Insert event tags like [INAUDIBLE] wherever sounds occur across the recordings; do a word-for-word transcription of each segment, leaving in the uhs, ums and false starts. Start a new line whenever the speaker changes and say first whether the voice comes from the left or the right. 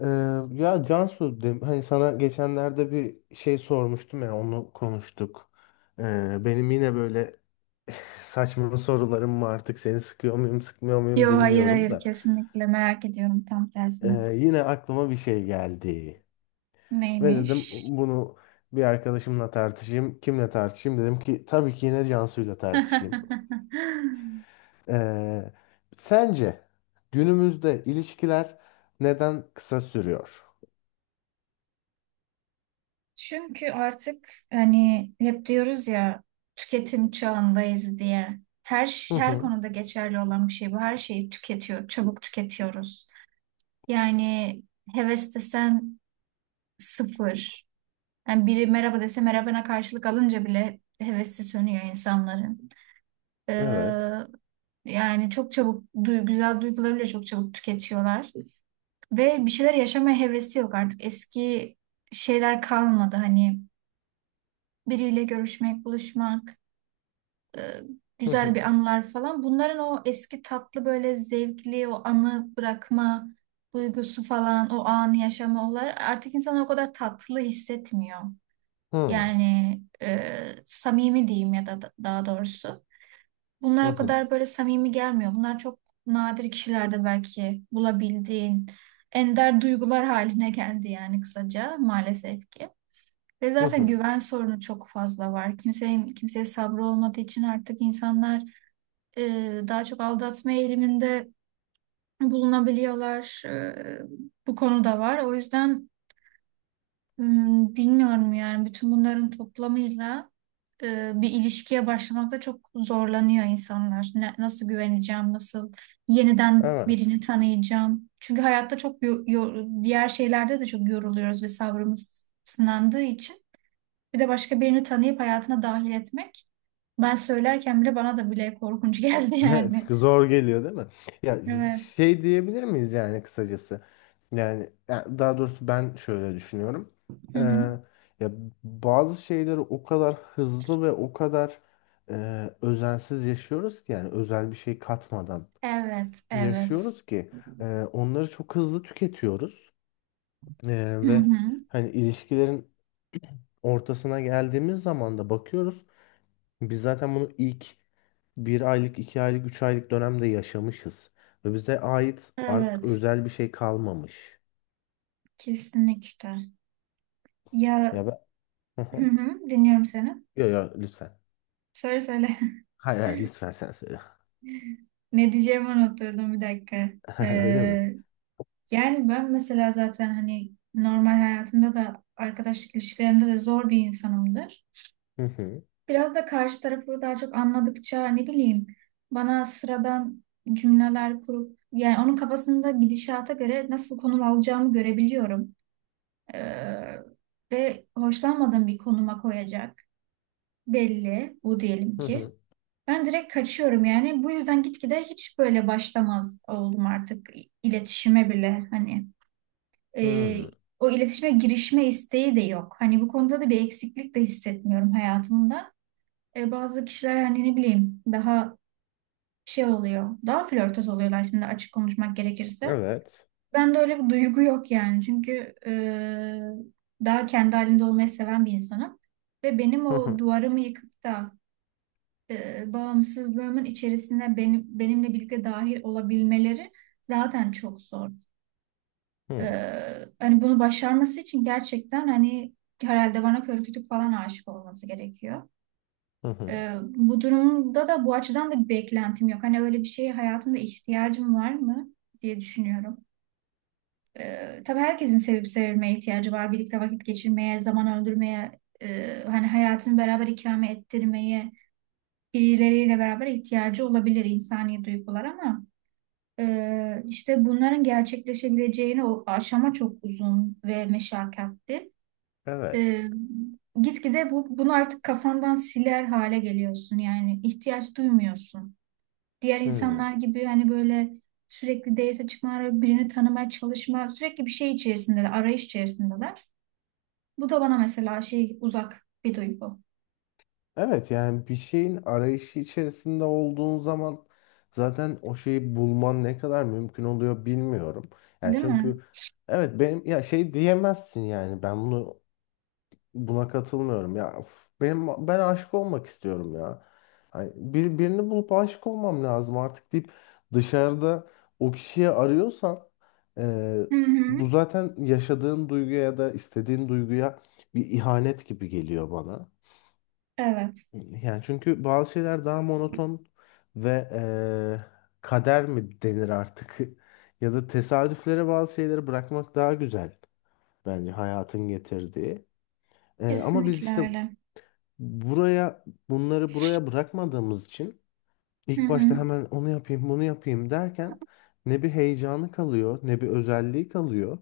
left: Ee, ya Cansu, de- hani sana geçenlerde bir şey sormuştum ya onu konuştuk. Ee, benim yine böyle [LAUGHS] saçma sorularım var artık seni sıkıyor muyum sıkmıyor muyum
right: Yo hayır
left: bilmiyorum
right: hayır
left: da.
right: kesinlikle merak ediyorum tam tersine.
left: Ee, yine aklıma bir şey geldi. Ve dedim
right: Neymiş?
left: bunu bir arkadaşımla tartışayım. Kimle tartışayım dedim ki tabii ki yine Cansu'yla tartışayım.
right: [LAUGHS]
left: Ee, sence günümüzde ilişkiler neden kısa sürüyor?
right: Çünkü artık hani hep diyoruz ya tüketim çağındayız diye. Her
left: Hı
right: ş- her
left: hı.
right: konuda geçerli olan bir şey bu. Her şeyi tüketiyor, çabuk tüketiyoruz. Yani heves desen sıfır. Yani biri merhaba dese merhabana karşılık alınca bile hevesi sönüyor insanların.
left: Evet.
right: Ee, Yani çok çabuk, duy- güzel duyguları bile çok çabuk tüketiyorlar. Ve bir şeyler yaşamaya hevesi yok artık. Eski şeyler kalmadı. Hani biriyle görüşmek, buluşmak, e,
left: Hı
right: güzel
left: hı.
right: bir anılar falan. Bunların o eski tatlı böyle zevkli o anı bırakma duygusu falan, o anı yaşama olar artık insanlar o kadar tatlı hissetmiyor. Yani e, samimi diyeyim ya da da- daha doğrusu.
left: Hı
right: Bunlar o
left: hı.
right: kadar böyle samimi gelmiyor. Bunlar çok nadir kişilerde belki bulabildiğin ender duygular haline geldi yani kısaca maalesef ki. Ve
left: Hı
right: zaten
left: hı.
right: güven sorunu çok fazla var. Kimsenin kimseye sabrı olmadığı için artık insanlar e, daha çok aldatma eğiliminde bulunabiliyorlar. E, bu konu da var. O yüzden Hmm, bilmiyorum yani bütün bunların toplamıyla e, bir ilişkiye başlamakta çok zorlanıyor insanlar. Ne- nasıl güveneceğim, nasıl yeniden
left: Evet.
right: birini
left: [LAUGHS]
right: tanıyacağım. Çünkü hayatta çok yo- yo- diğer şeylerde de çok yoruluyoruz ve sabrımız sınandığı için. Bir de başka birini tanıyıp hayatına dahil etmek. Ben söylerken bile bana da bile korkunç [LAUGHS] geldi
left: Evet,
right: yani.
left: zor geliyor değil mi? Ya
right: Evet.
left: şey diyebilir miyiz yani kısacası? Yani, ya daha doğrusu ben şöyle düşünüyorum.
right: Hı
left: Ee,
right: hı.
left: ya bazı şeyleri o kadar hızlı ve o kadar e, özensiz yaşıyoruz ki yani özel bir şey katmadan
right: Evet, evet.
left: yaşıyoruz ki e, onları çok hızlı tüketiyoruz. E,
right: Hı
left: ve
right: hı.
left: hani ilişkilerin ortasına geldiğimiz zaman da bakıyoruz. Biz zaten bunu ilk bir aylık, iki aylık, üç aylık dönemde yaşamışız. Ve bize ait artık
right: Evet,
left: özel bir şey kalmamış.
right: kesinlikle. Ya,
left: Ya ben... Hı
right: hı
left: hı.
right: hı, dinliyorum seni.
left: Yo yo lütfen.
right: Söyle söyle.
left: Hayır hayır lütfen sen söyle.
right: [LAUGHS] Ne diyeceğimi unutturdum bir dakika.
left: [LAUGHS] Öyle mi?
right: Ee, Yani ben mesela zaten hani normal hayatımda da arkadaşlık ilişkilerimde de zor bir insanımdır.
left: Hı hı.
right: Biraz da karşı tarafı daha çok anladıkça ne bileyim bana sıradan cümleler kurup yani onun kafasında gidişata göre nasıl konum alacağımı görebiliyorum. Ee, Ve hoşlanmadığım bir konuma koyacak belli bu diyelim
left: Hı
right: ki.
left: hı.
right: Ben direkt kaçıyorum yani. Bu yüzden gitgide hiç böyle başlamaz oldum artık iletişime bile. Hani, e,
left: Hı.
right: o iletişime girişme isteği de yok. Hani bu konuda da bir eksiklik de hissetmiyorum hayatımda. E, bazı kişiler hani ne bileyim daha şey oluyor. Daha flörtöz oluyorlar şimdi açık konuşmak gerekirse.
left: Evet.
right: Ben de öyle bir duygu yok yani. Çünkü e, daha kendi halinde olmayı seven bir insanım. Ve benim
left: Hı
right: o
left: hı.
right: duvarımı yıkıp da e, bağımsızlığımın içerisine benim benimle birlikte dahil olabilmeleri zaten çok zor.
left: Hı
right: E,
left: hı.
right: Hani bunu başarması için gerçekten hani herhalde bana kör kütük falan aşık olması gerekiyor.
left: Hı.
right: E, bu durumda da bu açıdan da bir beklentim yok. Hani öyle bir şeye hayatımda ihtiyacım var mı diye düşünüyorum. E, tabii herkesin sevip sevilmeye ihtiyacı var. Birlikte vakit geçirmeye, zaman öldürmeye, e, hani hayatını beraber ikame ettirmeye birileriyle beraber ihtiyacı olabilir insani duygular ama e, işte bunların gerçekleşebileceğini o aşama çok uzun ve meşakkatli. E,
left: Evet.
right: Gitgide bu, bunu artık kafandan siler hale geliyorsun yani ihtiyaç duymuyorsun. Diğer
left: Hı.
right: insanlar gibi hani böyle sürekli date çıkmalar, birini tanımaya çalışma, sürekli bir şey içerisindeler, arayış içerisindeler. Bu da bana mesela şey uzak bir duygu,
left: Evet yani bir şeyin arayışı içerisinde olduğun zaman zaten o şeyi bulman ne kadar mümkün oluyor bilmiyorum. Yani
right: değil mi?
left: çünkü evet benim ya şey diyemezsin yani ben bunu buna katılmıyorum ya of, benim ben aşık olmak istiyorum ya. Ay, bir, birini bulup aşık olmam lazım artık deyip dışarıda o kişiyi arıyorsan e,
right: Hı hı.
left: bu zaten yaşadığın duyguya ya da istediğin duyguya bir ihanet gibi geliyor bana.
right: Evet,
left: Yani çünkü bazı şeyler daha monoton ve eee, kader mi denir artık [LAUGHS] ya da tesadüflere bazı şeyleri bırakmak daha güzel bence hayatın getirdiği. Eee, ama biz
right: kesinlikle
left: işte
right: öyle.
left: buraya bunları buraya bırakmadığımız için
right: Hı
left: ilk
right: hı.
left: başta hemen onu yapayım bunu yapayım derken ne bir heyecanı kalıyor ne bir özelliği kalıyor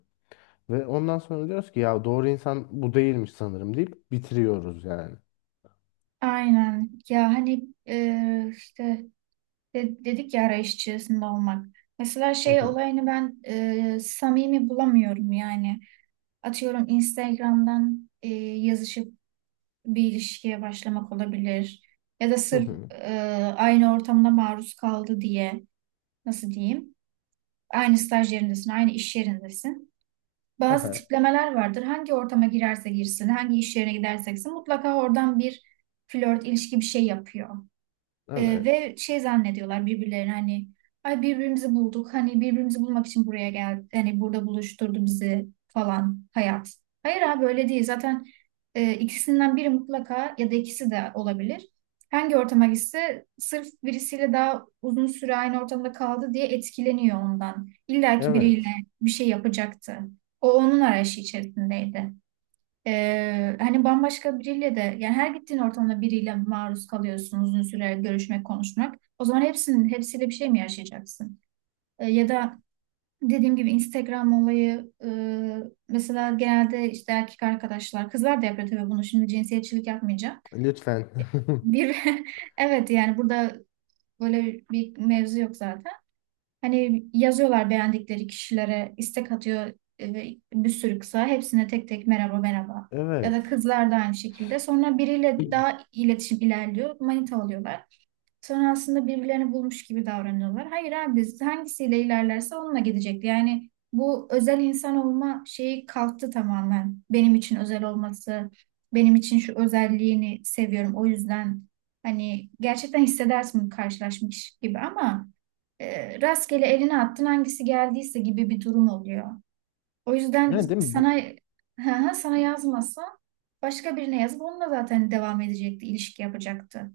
left: ve ondan sonra diyoruz ki ya doğru insan bu değilmiş sanırım deyip bitiriyoruz yani.
right: Aynen. Ya hani e, işte de- dedik ya arayış içerisinde olmak. Mesela
left: Hı
right: şey
left: hı,
right: olayını ben e, samimi bulamıyorum yani. Atıyorum Instagram'dan e, yazışıp bir ilişkiye başlamak olabilir. Ya da
left: hı
right: sırf
left: hı,
right: e, aynı ortamda maruz kaldı diye nasıl diyeyim? Aynı staj yerindesin, aynı iş yerindesin.
left: [LAUGHS] hı
right: Bazı
left: hı.
right: tiplemeler vardır. Hangi ortama girerse girsin, hangi iş yerine giderse gitsin mutlaka oradan bir flört, ilişki bir şey yapıyor. Ee,
left: Evet.
right: ve şey zannediyorlar birbirlerine hani ay birbirimizi bulduk. Hani birbirimizi bulmak için buraya geldi. Hani burada buluşturdu bizi falan hayat. Hayır abi öyle değil. Zaten e, ikisinden biri mutlaka ya da ikisi de olabilir. Hangi ortama gitse sırf birisiyle daha uzun süre aynı ortamda kaldı diye etkileniyor ondan. İlla ki biriyle
left: Evet.
right: bir şey yapacaktı. O onun arayışı içerisindeydi. Ee, hani bambaşka biriyle de yani her gittiğin ortamda biriyle maruz kalıyorsun uzun süre görüşmek, konuşmak. O zaman hepsinin hepsiyle bir şey mi yaşayacaksın? Ee, ya da dediğim gibi Instagram olayı, e, mesela genelde işte erkek arkadaşlar kızlar da yapıyor tabii bunu, şimdi cinsiyetçilik yapmayacağım.
left: Lütfen. [LAUGHS]
right: Bir [LAUGHS] evet yani burada böyle bir mevzu yok zaten. Hani yazıyorlar beğendikleri kişilere istek atıyor, e, ve bir sürü kısa. Hepsine tek tek merhaba merhaba. Ya da
left: Evet.
right: kızlar da aynı şekilde. Sonra biriyle daha iletişim ilerliyor. Manita oluyorlar. Sonra aslında birbirlerini bulmuş gibi davranıyorlar. Hayır abi biz hangisiyle ilerlerse onunla gidecek. Yani bu özel insan olma şeyi kalktı tamamen. Benim için özel olması, benim için şu özelliğini seviyorum. O yüzden hani gerçekten hissedersin karşılaşmış gibi ama e, rastgele eline attın hangisi geldiyse gibi bir durum oluyor. O yüzden
left: Yani değil mi? Bir-
right: sana [LAUGHS] sana yazmasa başka birine yazıp onunla zaten devam edecekti, ilişki yapacaktı.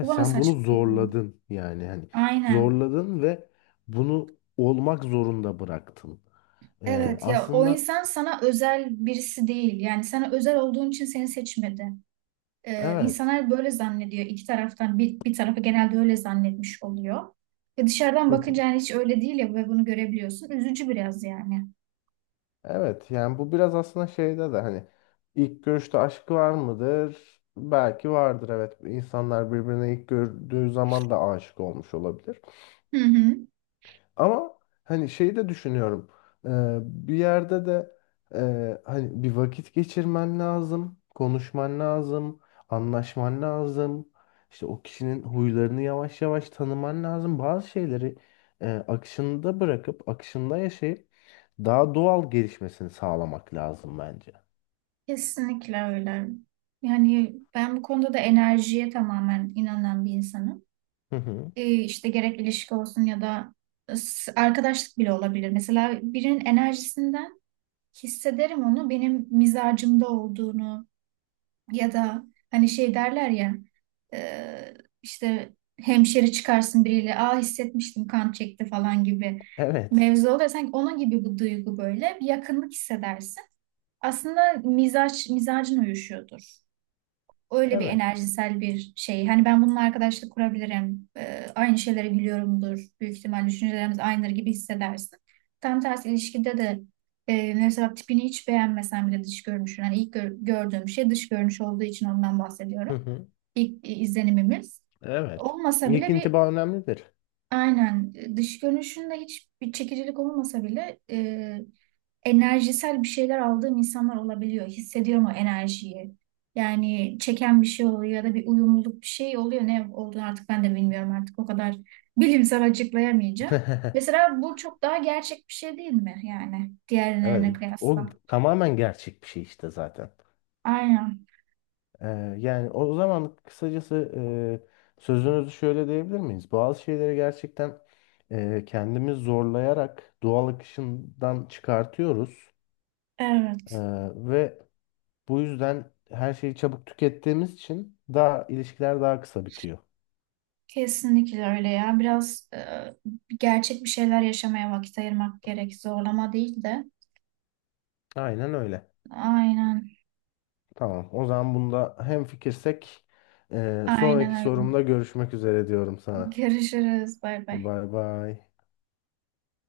right: Bu bana
left: sen bunu
right: saçma geliyor.
left: zorladın yani hani
right: Aynen.
left: zorladın ve bunu olmak zorunda bıraktın. Ee,
right: Evet ya, o
left: aslında
right: insan sana özel birisi değil. Yani sana özel olduğun için seni seçmedi. Ee,
left: evet.
right: insanlar böyle zannediyor. İki taraftan bir, bir tarafı genelde öyle zannetmiş oluyor. Ve dışarıdan
left: Hı hı.
right: bakınca yani hiç öyle değil ya ve bunu görebiliyorsun. Üzücü biraz yani.
left: Evet yani bu biraz aslında şeyde de hani ilk görüşte aşk var mıdır? Belki vardır evet. İnsanlar birbirine ilk gördüğü zaman da aşık olmuş olabilir.
right: Hı hı.
left: Ama hani şeyi de düşünüyorum. Ee, bir yerde de e, hani bir vakit geçirmen lazım, konuşman lazım, anlaşman lazım. İşte o kişinin huylarını yavaş yavaş tanıman lazım. Bazı şeyleri e, akışında bırakıp akışında yaşayıp daha doğal gelişmesini sağlamak lazım bence.
right: Kesinlikle öyle. Yani ben bu konuda da enerjiye tamamen inanan bir insanım.
left: Hı hı.
right: Ee, işte gerek ilişki olsun ya da s- arkadaşlık bile olabilir. Mesela birinin enerjisinden hissederim onu benim mizacımda olduğunu ya da hani şey derler ya, e, işte hemşeri çıkarsın biriyle, aa hissetmiştim kan çekti falan gibi
left: Evet.
right: mevzu oluyor. Sanki onun gibi bu duygu böyle bir yakınlık hissedersin. Aslında mizaç, mizacın uyuşuyordur, öyle bir
left: Evet.
right: enerjisel bir şey. Hani ben bununla arkadaşlık kurabilirim. Ee, aynı şeylere gülüyorumdur. Büyük ihtimal düşüncelerimiz aynıdır gibi hissedersin. Tam tersi ilişkide de e, mesela tipini hiç beğenmesen bile dış görünüşün. Hani ilk gör- gördüğüm şey dış görünüş olduğu için ondan
left: Hı
right: bahsediyorum.
left: hı.
right: İlk e, izlenimimiz.
left: Evet.
right: Olmasa
left: İlk
right: bile bir,
left: intiba önemlidir.
right: aynen, e, dış görünüşünde hiç bir çekicilik olmasa bile, e, enerjisel bir şeyler aldığım insanlar olabiliyor. Hissediyorum o enerjiyi. Yani çeken bir şey oluyor ya da bir uyumluluk bir şey oluyor. Ne olduğunu artık ben de bilmiyorum artık, o kadar bilimsel açıklayamayacağım.
left: [LAUGHS]
right: Mesela bu çok daha gerçek bir şey değil mi yani diğerlerine
left: Evet. O
right: kıyasla?
left: tamamen gerçek bir şey işte zaten.
right: Aynen.
left: Ee, yani o zaman kısacası e, sözünüzü şöyle diyebilir miyiz? Bazı şeyleri gerçekten e, kendimiz zorlayarak doğal akışından çıkartıyoruz.
right: Evet,
left: Ee, ve bu yüzden her şeyi çabuk tükettiğimiz için daha ilişkiler daha kısa bitiyor.
right: kesinlikle öyle ya. Biraz e, gerçek bir şeyler yaşamaya vakit ayırmak gerek. Zorlama değil de.
left: Aynen öyle.
right: Aynen,
left: Tamam. O zaman bunda hemfikirsek e,
right: aynen
left: sonraki
right: öyle.
left: sorumda görüşmek üzere diyorum sana.
right: Görüşürüz. Bay bay.
left: Bay bay.